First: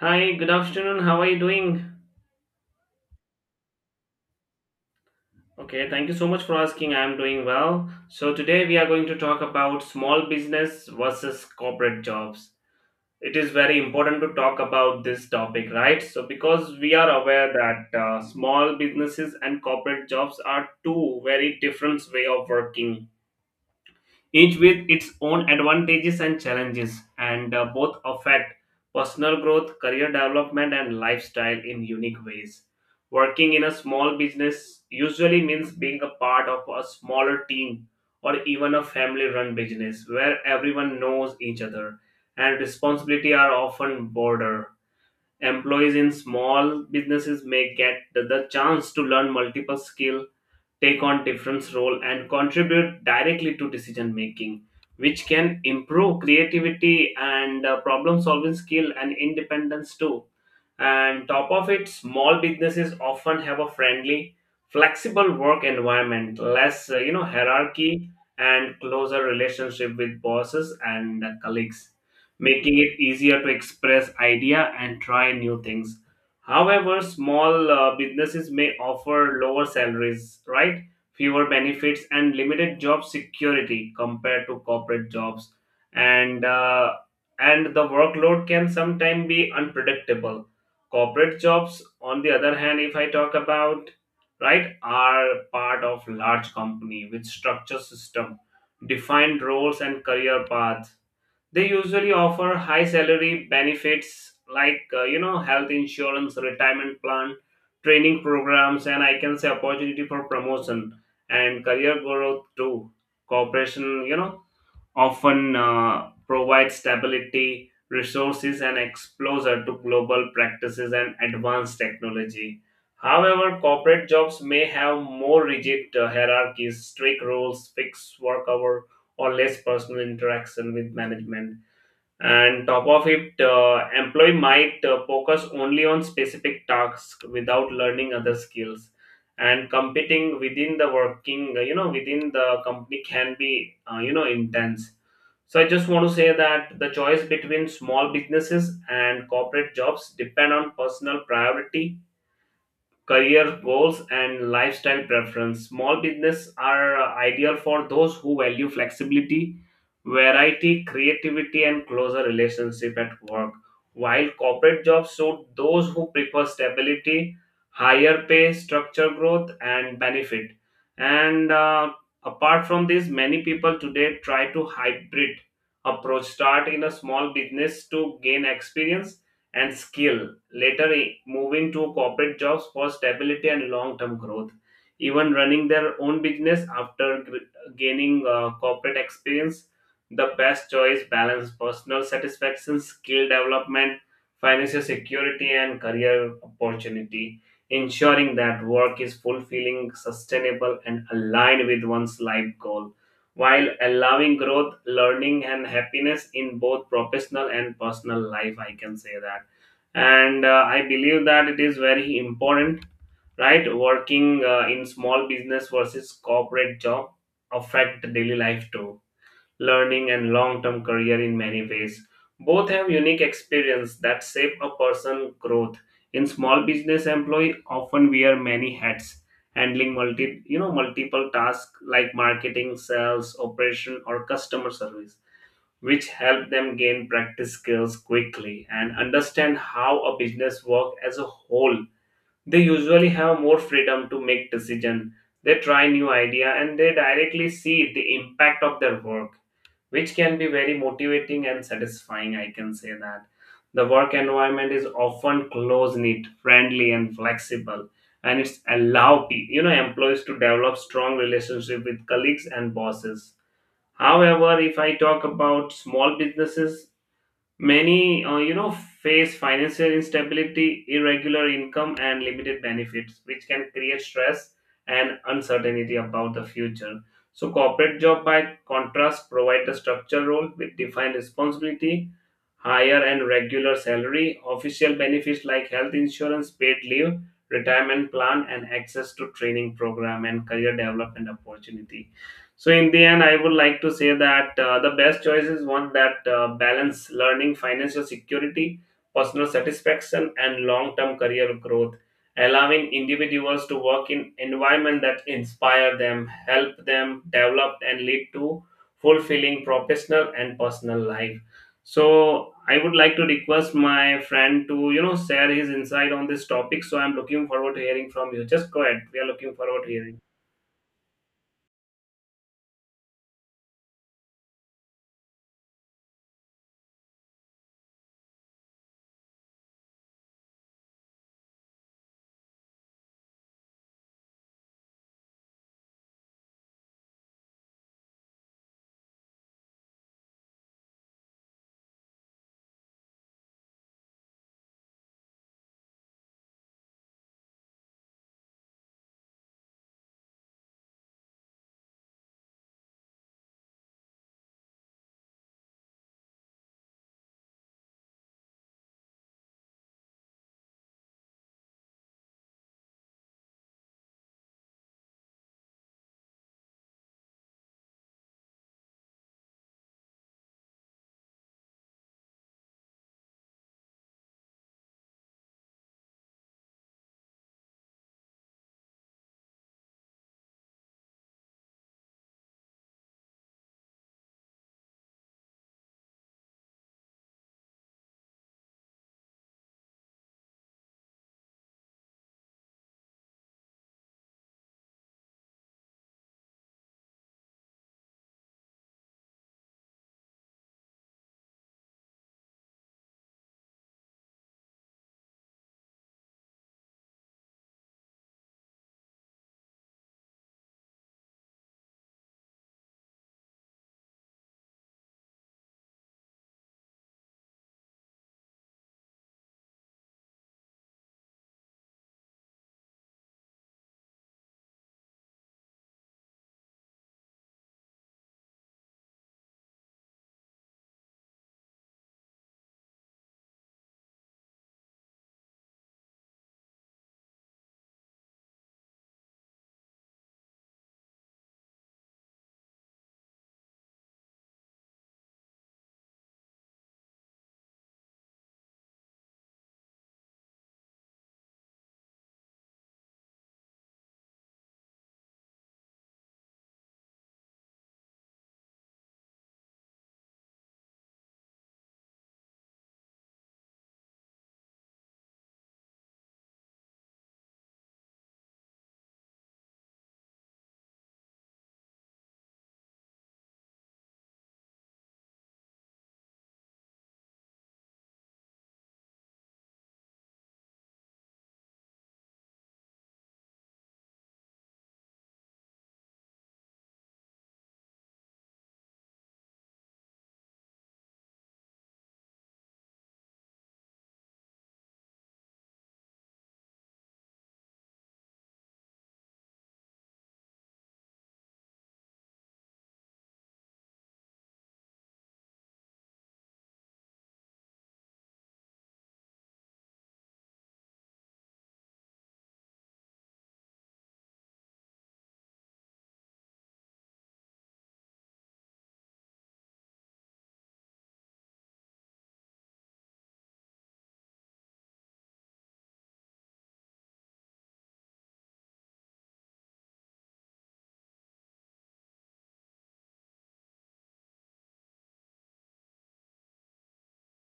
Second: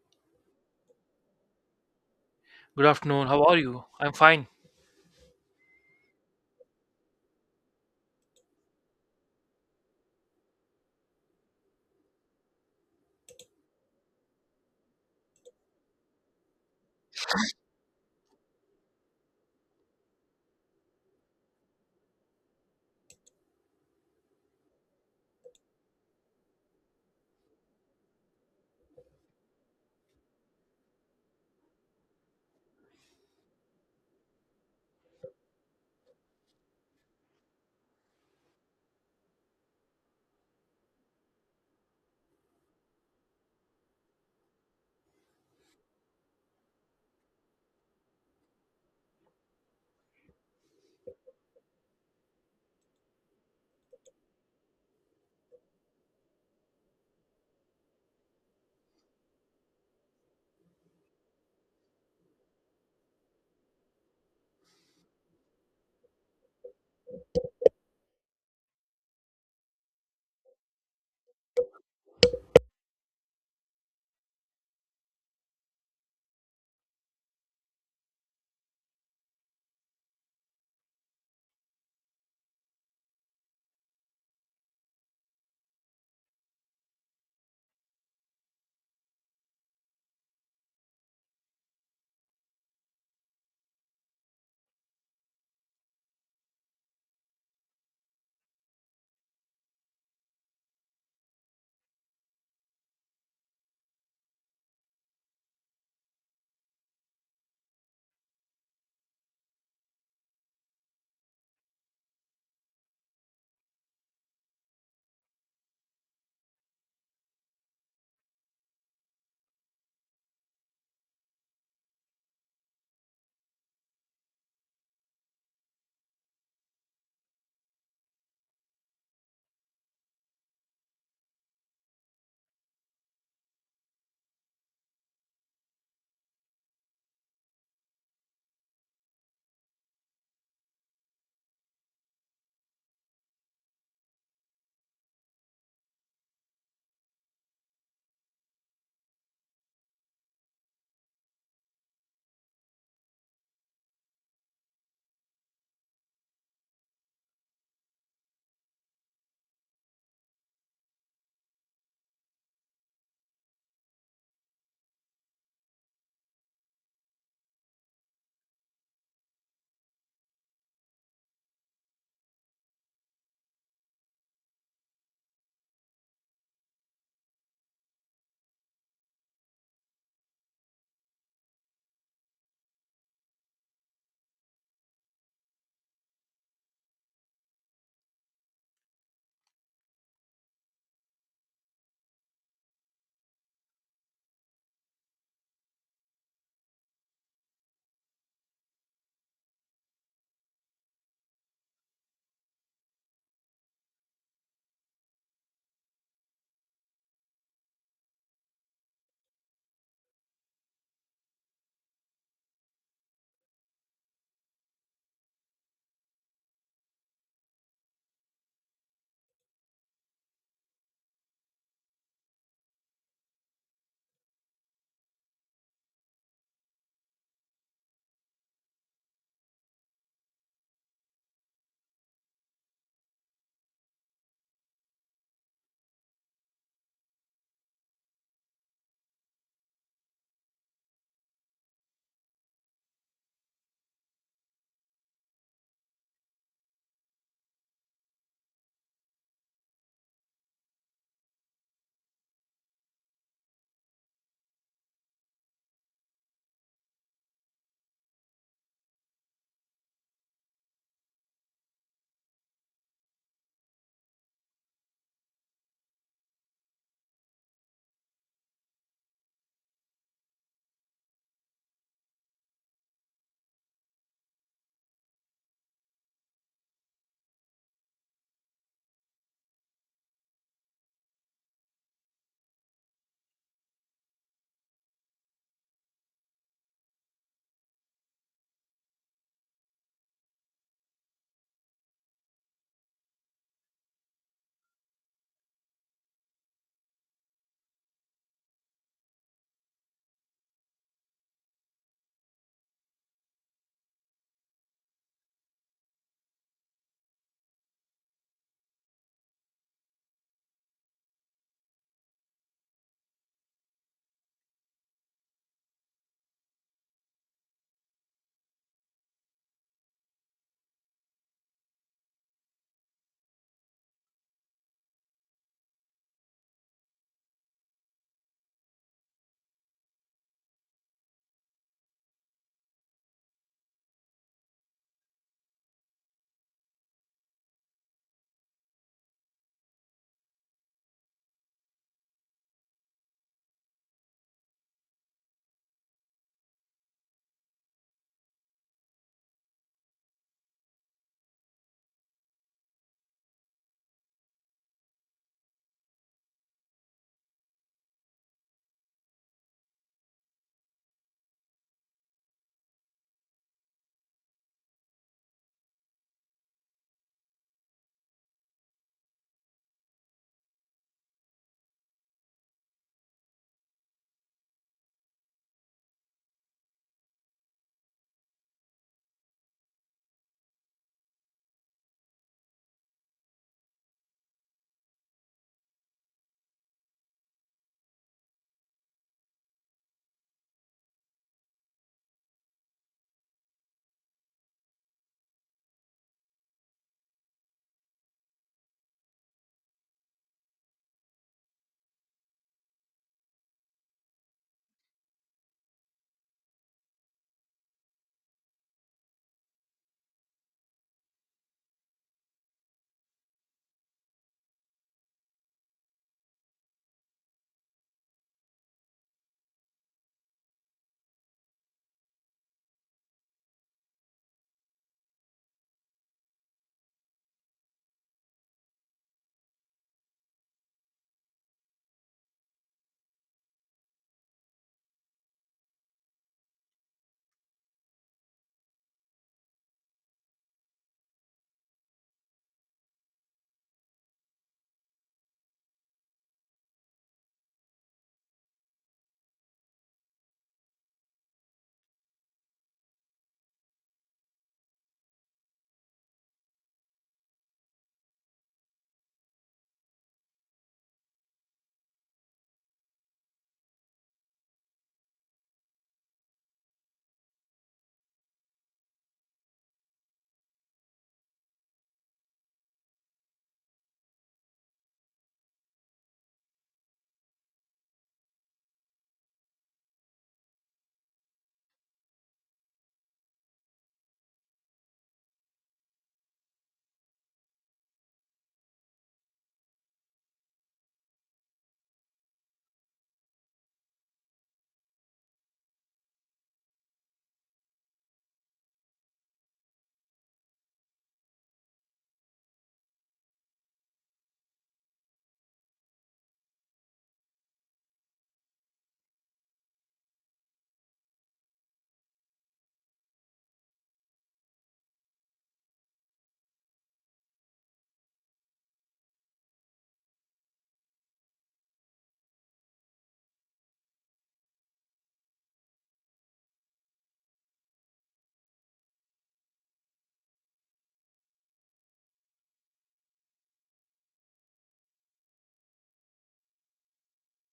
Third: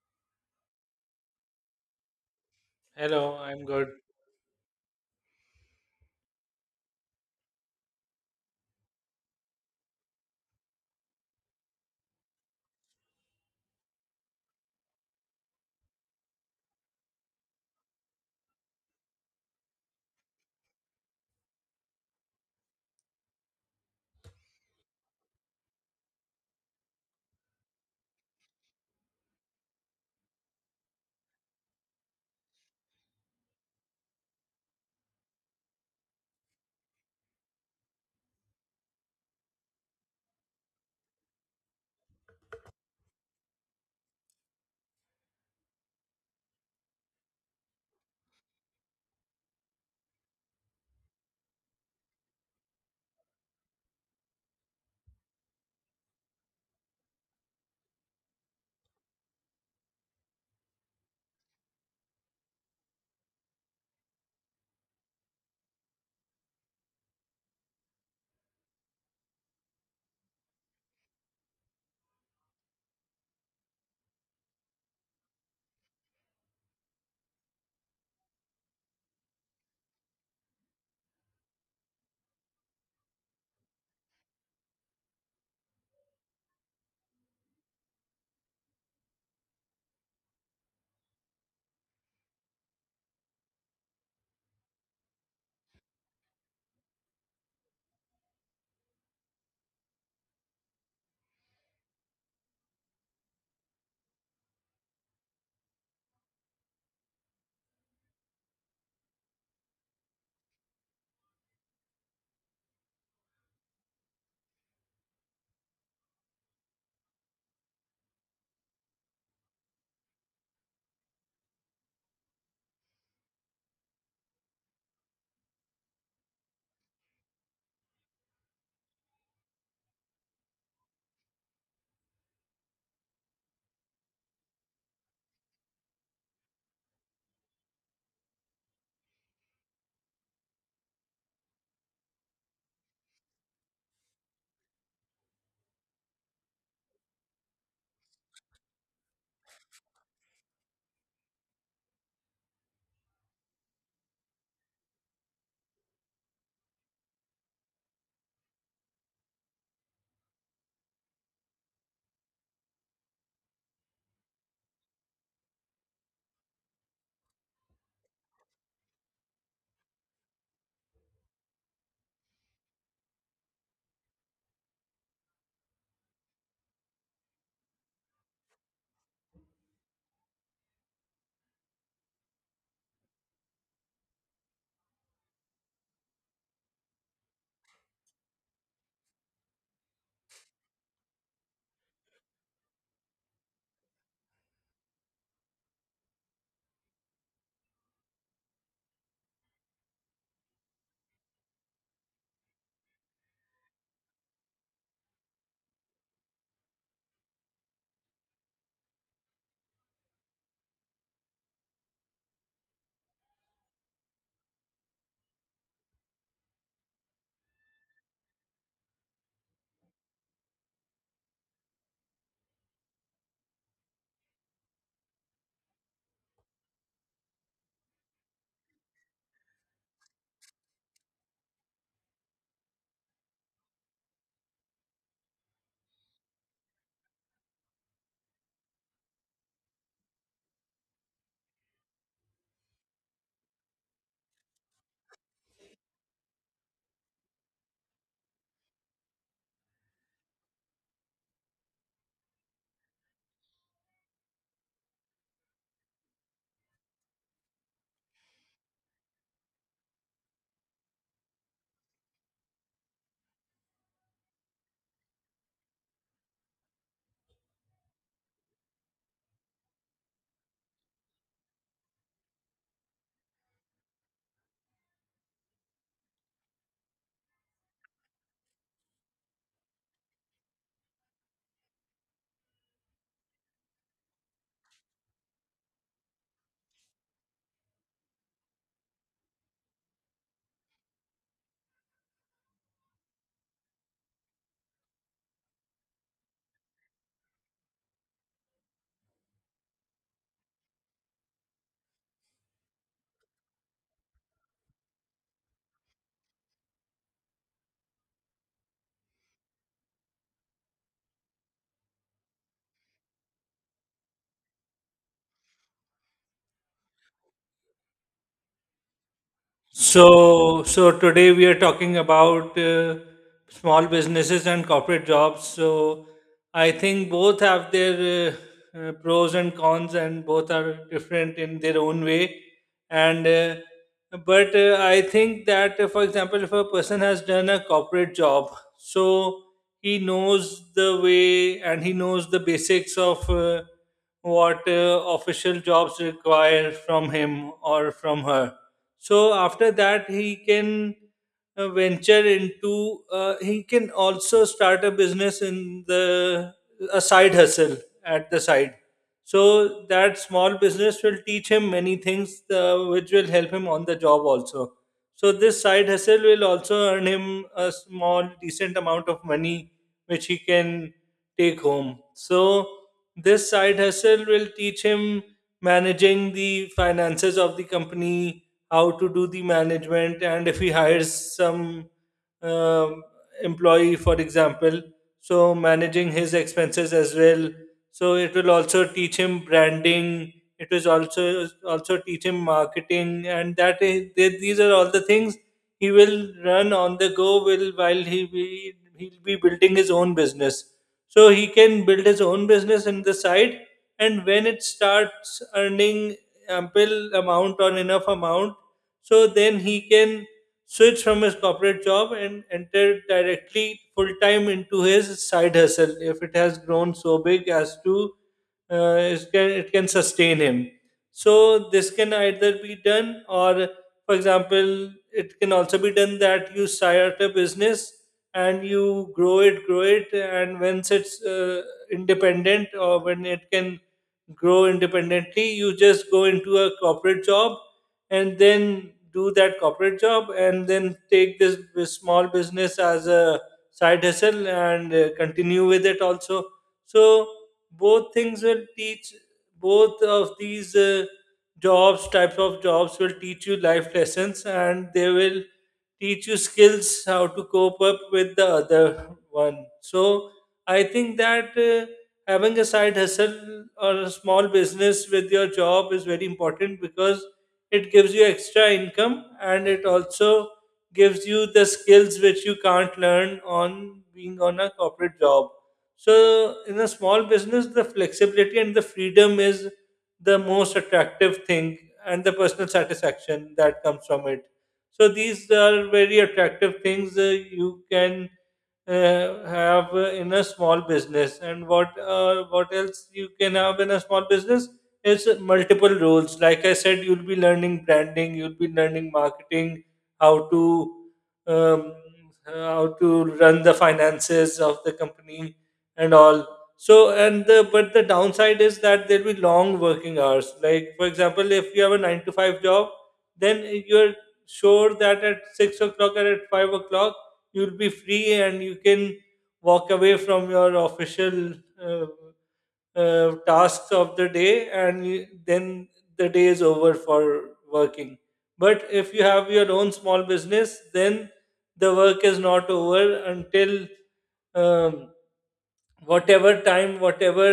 Hi, good afternoon. How are you doing? Good afternoon. Hello, How are I'm you? good. I'm fine. Okay, thank you so much for asking. I'm doing well. So, today we are going to talk about small business versus corporate jobs. It is very important to talk about this topic, right? So, because we are aware that small businesses and corporate jobs are two very different way of working, each with its own advantages and challenges, and both affect personal growth, career development, and lifestyle in unique ways. Working in a small business usually means being a part of a smaller team or even a family run business where everyone knows each other and responsibility are often broader. Employees in small businesses may get the chance to learn multiple skills, take on different role, and contribute directly to decision making, which can improve creativity and problem solving skill and independence too. And top of it, small businesses often have a friendly, flexible work environment, less hierarchy and closer relationship with bosses and colleagues, making it easier to express idea and try new things. However, small businesses may offer lower salaries, right, fewer benefits, and limited job security compared to corporate jobs. And uh, and the workload can sometimes be unpredictable. Corporate jobs, on the other hand, if I talk about, right, are part of large company with structure system, defined roles and career paths. They usually offer high salary benefits like, health insurance, retirement plan, training programs, and I can say opportunity for promotion and career growth too. Corporation, often provides stability, resources, and exposure to global practices and advanced technology. However, corporate jobs may have more rigid hierarchies, strict rules, fixed work hour, or less personal interaction with management. And top of it, employee might focus only on specific tasks without learning other skills. And competing within the working, within the company can be, intense. So I just want to say that the choice between small businesses and corporate jobs depend on personal priority, career goals, and lifestyle preference. Small business are ideal for those who value flexibility, variety, creativity, and closer relationship at work. While corporate jobs suit those who prefer stability, higher pay, structure growth, and benefit. And apart from this, many people today try to hybrid approach. Start in a small business to gain experience and skill, moving to corporate jobs for stability and long term growth. Even running their own business after gaining corporate experience, the best choice balance personal satisfaction, skill development, financial security, and career opportunity, ensuring that work is fulfilling, sustainable, and aligned with one's life goal, while allowing growth, learning, and happiness in both professional and personal life. I can say that. And I believe that it is very important, right, working in small business versus corporate job affect daily life too, learning and long term career in many ways. Both have unique experience that shape a person growth. In small business, employee often wear many hats, handling multiple tasks like marketing, sales, operation, or customer service, which help them gain practice skills quickly and understand how a business works as a whole. They usually have more freedom to make decisions. They try new idea and they directly see the impact of their work, which can be very motivating and satisfying. I can say that. The work environment is often close knit, friendly, and flexible, and it's allow employees to develop strong relationship with colleagues and bosses. However, if I talk about small businesses, many face financial instability, irregular income, and limited benefits, which can create stress and uncertainty about the future. So, corporate job, by contrast, provide a structured role with defined responsibility, higher and regular salary, official benefits like health insurance, paid leave, retirement plan, and access to training program and career development opportunity. So in the end, I would like to say that the best choice is one that balance learning, financial security, personal satisfaction, and long-term career growth, allowing individuals to work in environment that inspire them, help them develop, and lead to fulfilling professional and personal life. So I would like to request my friend to, share his insight on this topic. So I'm looking forward to hearing from you. Just go ahead. We are looking forward to hearing. So today we are talking about small businesses and corporate jobs. So, I think both have their pros and cons, and both are different in their own way. And but I think that, for example, if a person has done a corporate job, so he knows the way and he knows the basics of what official jobs require from him or from her. So after that, he can venture into. He can also start a business in the a side hustle at the side. So that small business will teach him many things, which will help him on the job also. So this side hustle will also earn him a small, decent amount of money, which he can take home. So this side hustle will teach him managing the finances of the company, how to do the management, and if he hires some um, employee for example, so managing his expenses as well. So it will also teach him branding, it was also also teach him marketing. And that is, these are all the things he will run on the go will while he'll be building his own business. So he can build his own business in the side, and when it starts earning ample amount or enough amount, so then he can switch from his corporate job and enter directly full time into his side hustle if it has grown so big as to it can, it can sustain him. So this can either be done, or for example, it can also be done that you start a business and you grow it, and once it's independent or when it can grow independently, you just go into a corporate job and then do that corporate job and then take this, small business as a side hustle and continue with it also. So both things will teach, both of these jobs types of jobs will teach you life lessons, and they will teach you skills how to cope up with the other one. So I think that having a side hustle or a small business with your job is very important because it gives you extra income, and it also gives you the skills which you can't learn on being on a corporate job. So, in a small business, the flexibility and the freedom is the most attractive thing, and the personal satisfaction that comes from it. So, these are very attractive things you can have in a small business. And what else you can have in a small business, it's multiple roles. Like I said, you'll be learning branding, you'll be learning marketing, how to um, how to run the finances of the company and all. So and the but the downside is that there'll be long working hours. Like for example, if you have a 9 to 5 job, then you're sure that at 6 o'clock or at 5 o'clock you'll be free and you can walk away from your official uh, tasks of the day, and then the day is over for working. But if you have your own small business, then the work is not over until um, whatever time, whatever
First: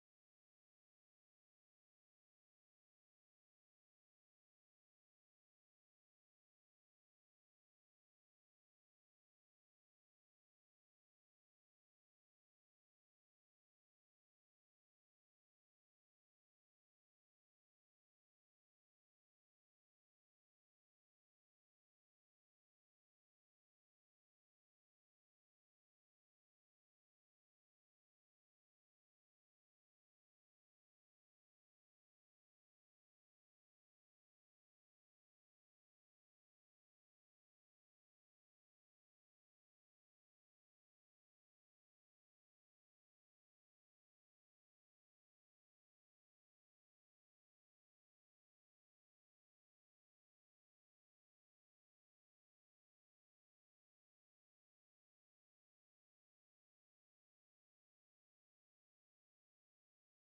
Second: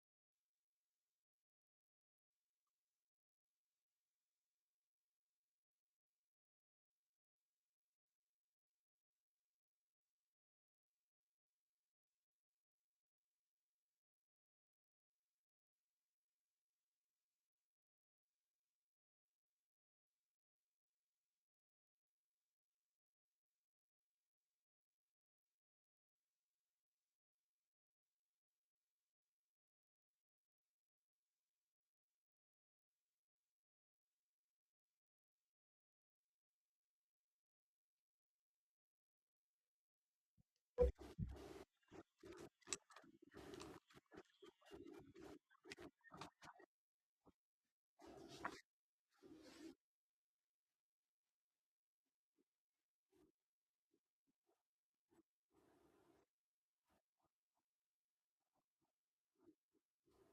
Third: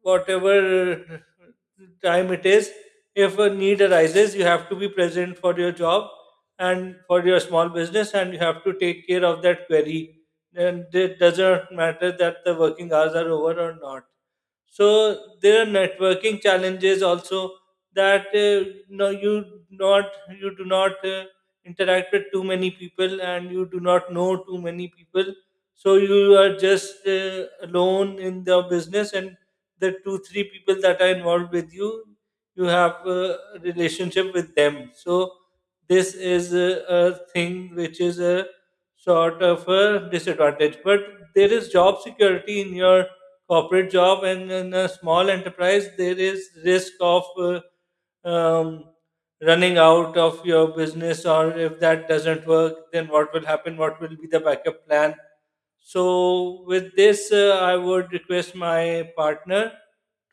whatever time it is, if a need arises, you have to be present for your job and for your small business, and you have to take care of that query. And it doesn't matter that the working hours are over or not. So there are networking challenges also, that no, you do not interact with too many people, and you do not know too many people. So you are just alone in the business, and the 2 3 people that are involved with you, you have a relationship with them. So this is a thing which is a sort of a disadvantage. But there is job security in your corporate job, and in a small enterprise there is risk of um, running out of your business, or if that doesn't work, then what will happen, what will be the backup plan. So, with this, I would request my partner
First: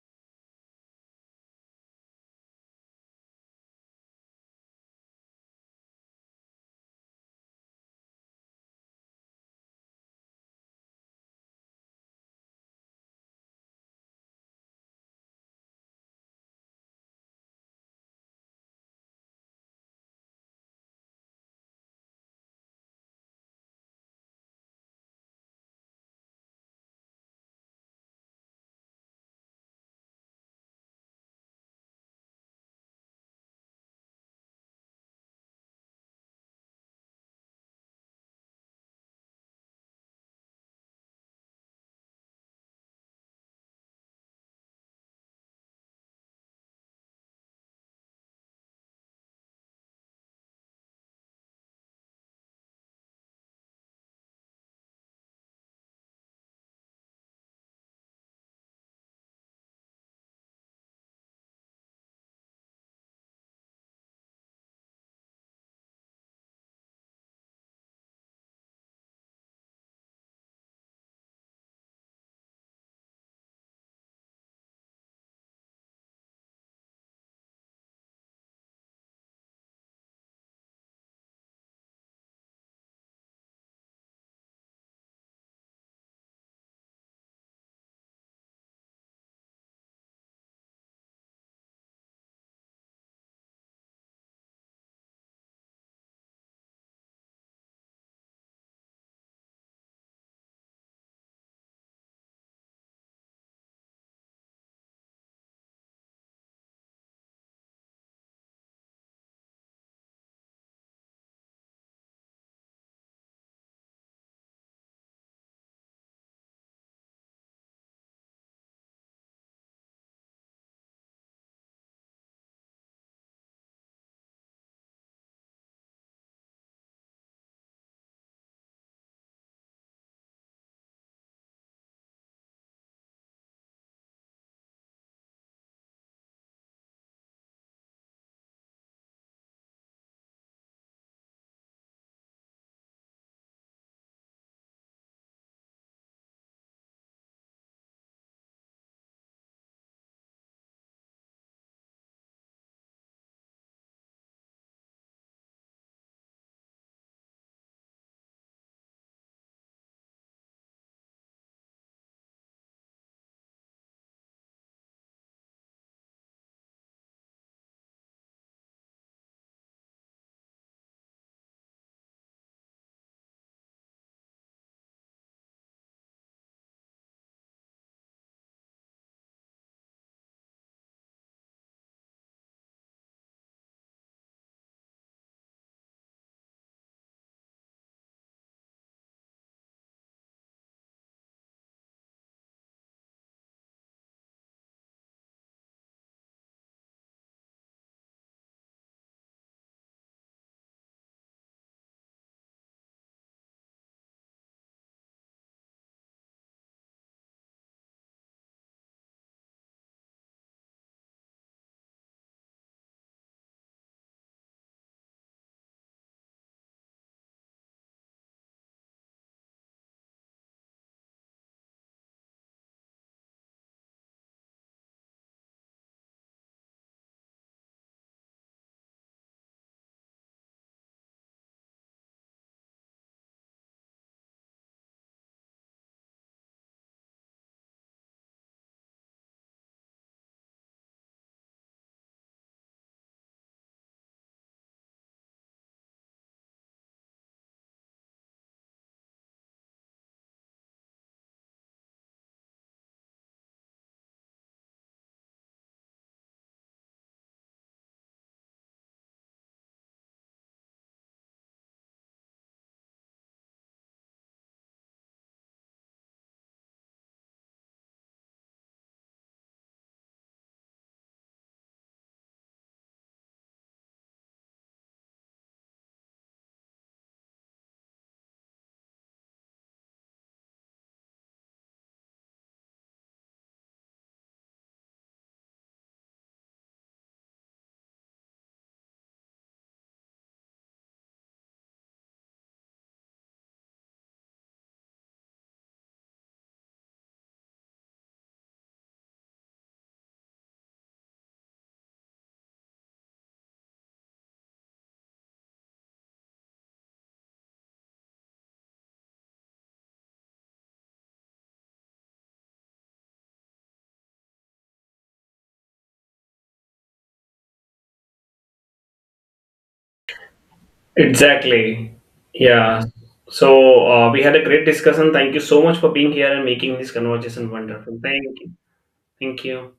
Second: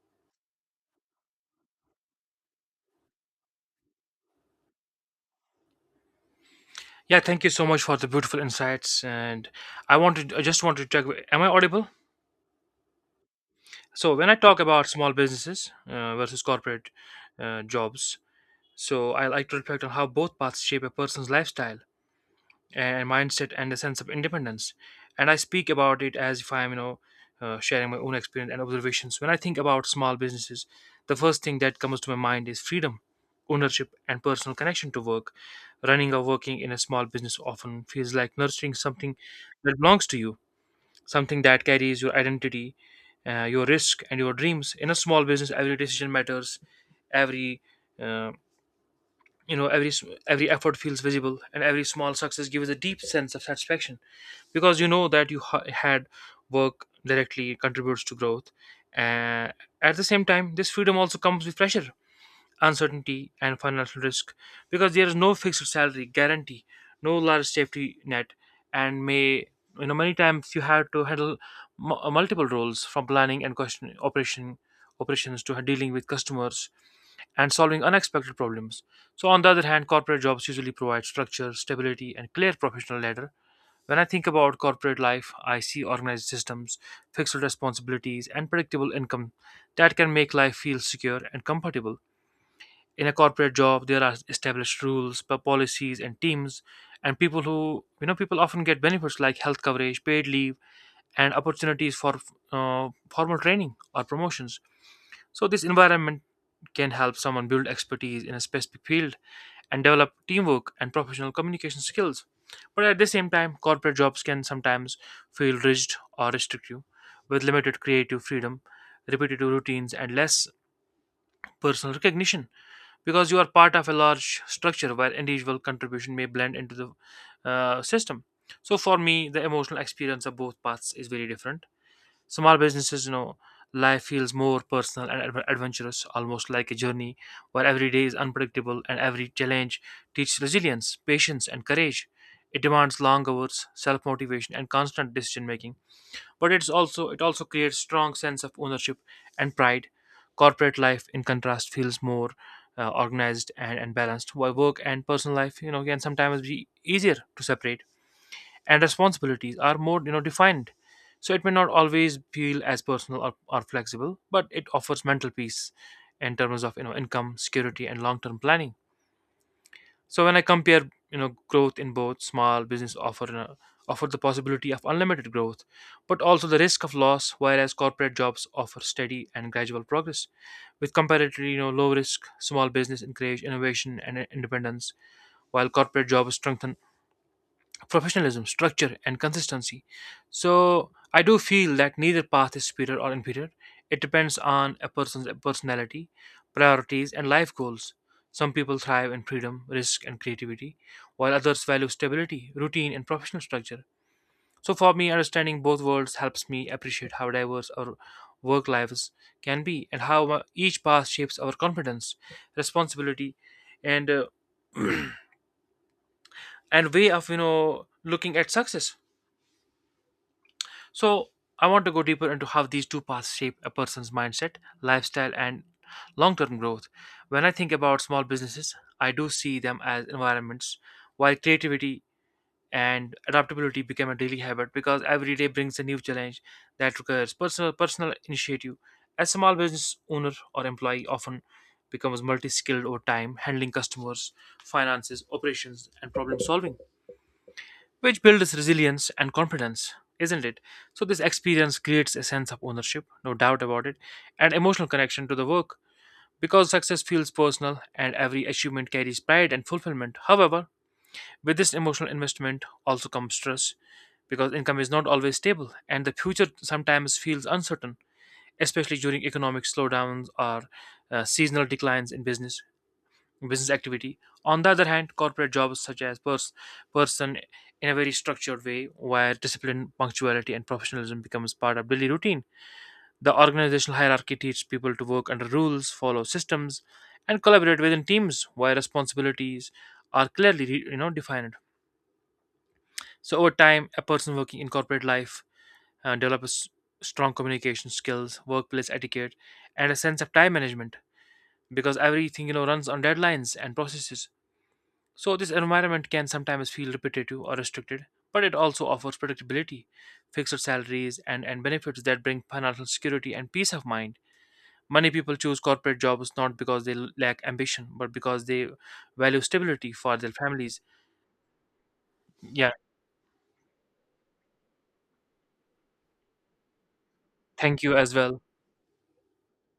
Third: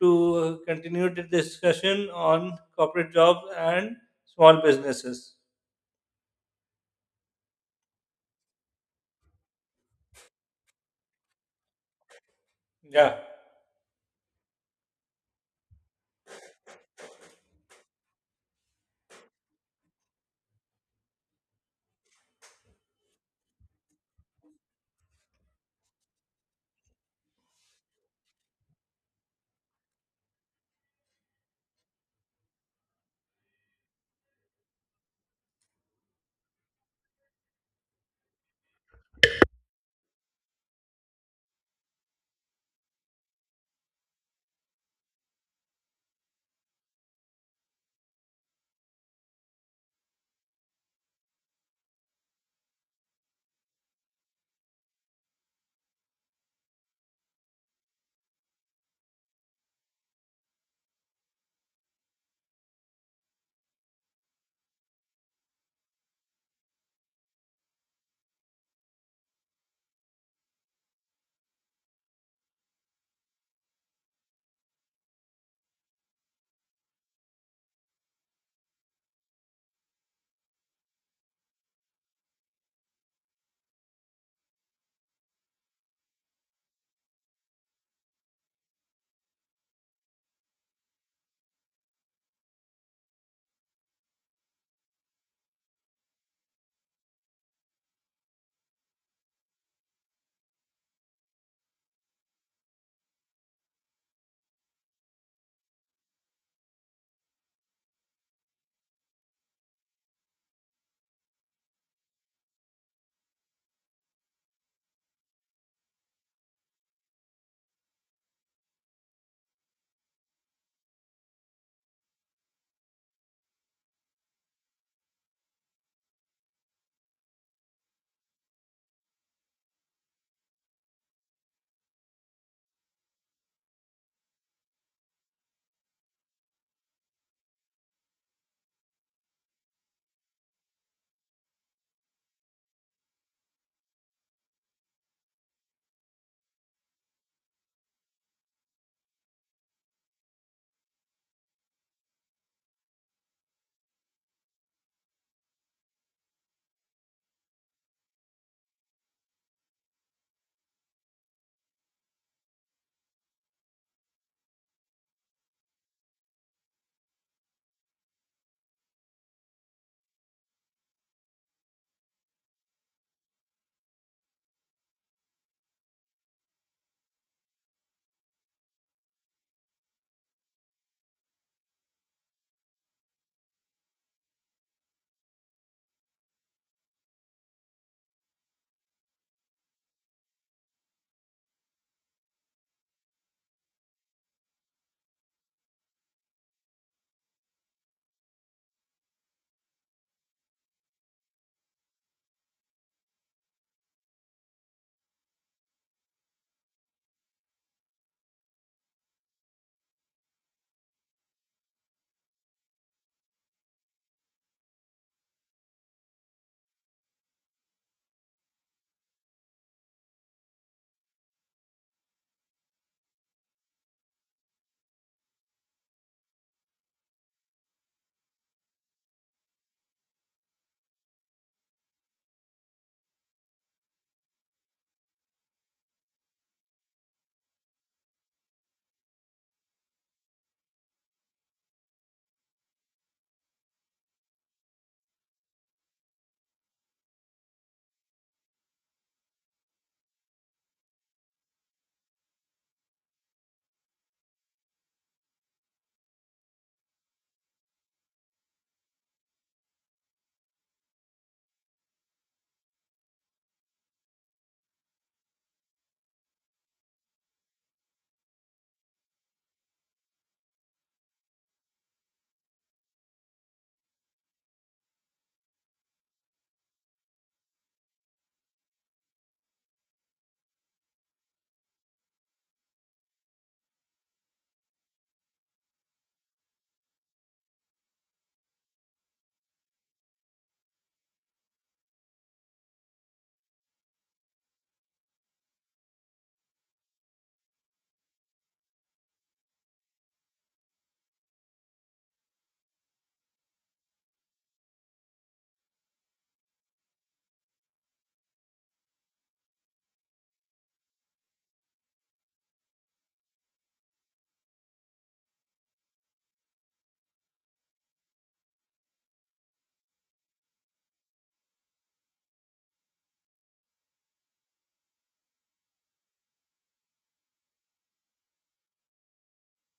to continue the discussion on corporate jobs and small businesses. Yeah, thank you so much for the beautiful insights. And I just wanted to check. Am I audible? Yeah. So when I talk about small businesses versus corporate jobs, so I like to reflect on how both paths shape a person's lifestyle, and mindset, and a sense of independence. And I speak about it as if I'm, sharing my own experience and observations. When I think about small businesses, the first thing that comes to my mind is freedom, ownership, and personal connection to work. Running or working in a small business often feels like nurturing something that belongs to you, something that carries your identity, your risk, and your dreams. In a small business, every decision matters, every uh, you know every s- every effort feels visible, and every small success gives a deep sense of satisfaction because you know that had work directly contributes to growth. Uh, at the same time, this freedom also comes with pressure, uncertainty, and financial risk, because there is no fixed salary guarantee, no large safety net, and may you know many times you have to handle multiple roles, from planning and question operation operations to dealing with customers and solving unexpected problems. So, on the other hand, corporate jobs usually provide structure, stability, and clear professional ladder. When I think about corporate life, I see organized systems, fixed responsibilities, and predictable income that can make life feel secure and comfortable. In a corporate job, there are established rules, policies, and teams, and people who you know people often get benefits like health coverage, paid leave, and opportunities for formal training or promotions. So, this environment can help someone build expertise in a specific field and develop teamwork and professional communication skills. But at the same time, corporate jobs can sometimes feel rigid or restrictive, with limited creative freedom, repetitive routines, and less personal recognition, because you are part of a large structure where individual contribution may blend into the system. So, for me, the emotional experience of both paths is very different. Small businesses, life feels more personal and adventurous, almost like a journey where every day is unpredictable and every challenge teaches resilience, patience, and courage. It demands long hours, self-motivation, and constant decision-making. But it also creates strong sense of ownership and pride. Corporate life, in contrast, feels more organized and, balanced, while work and personal life, can sometimes be easier to separate, and responsibilities are more, defined, so it may not always feel as personal or, flexible, but it offers mental peace in terms of, income security and long-term planning. So when I compare, growth in both, small business offer the possibility of unlimited growth but also the risk of loss, whereas corporate jobs offer steady and gradual progress with comparatively, low risk. Small business encourage innovation and independence, while corporate jobs strengthen professionalism, structure, and consistency. So I do feel that neither path is superior or inferior. It depends on a person's personality, priorities, and life goals. Some people thrive in freedom, risk, and creativity, while others value stability, routine, and professional structure. So for me, understanding both worlds helps me appreciate how diverse our work lives can be, and how each path shapes our confidence, responsibility, and uh, and way of, looking at success. So, I want to go deeper into how these two paths shape a person's mindset, lifestyle, and long term growth. When I think about small businesses, I do see them as environments while creativity and adaptability become a daily habit, because every day brings a new challenge that requires personal initiative. A small business owner or employee often becomes multi skilled over time, handling customers, finances, operations, and problem solving, which builds resilience and confidence, isn't it? So, this experience creates a sense of ownership, no doubt about it, and emotional connection to the work, because success feels personal and every achievement carries pride and fulfillment. However, with this emotional investment also comes stress, because income is not always stable and the future sometimes feels uncertain, especially during economic slowdowns or seasonal declines in business activity. On the other hand, corporate jobs such as person in a very structured way, where discipline, punctuality, and professionalism becomes part of daily routine. The organizational hierarchy teaches people to work under rules, follow systems, and collaborate within teams, where responsibilities are clearly defined. So over time, a person working in corporate life develops strong communication skills, workplace etiquette, and a sense of time management, because everything, runs on deadlines and processes. So, this environment can sometimes feel repetitive or restricted, but it also offers predictability, fixed salaries, and, benefits that bring financial security and peace of mind. Many people choose corporate jobs not because they lack ambition, but because they value stability for their families. Exactly. Yeah, Yeah. So we had a great discussion. Thank you so much for being here and making this conversation thank you wonderful. as Thank well. you. Thank you.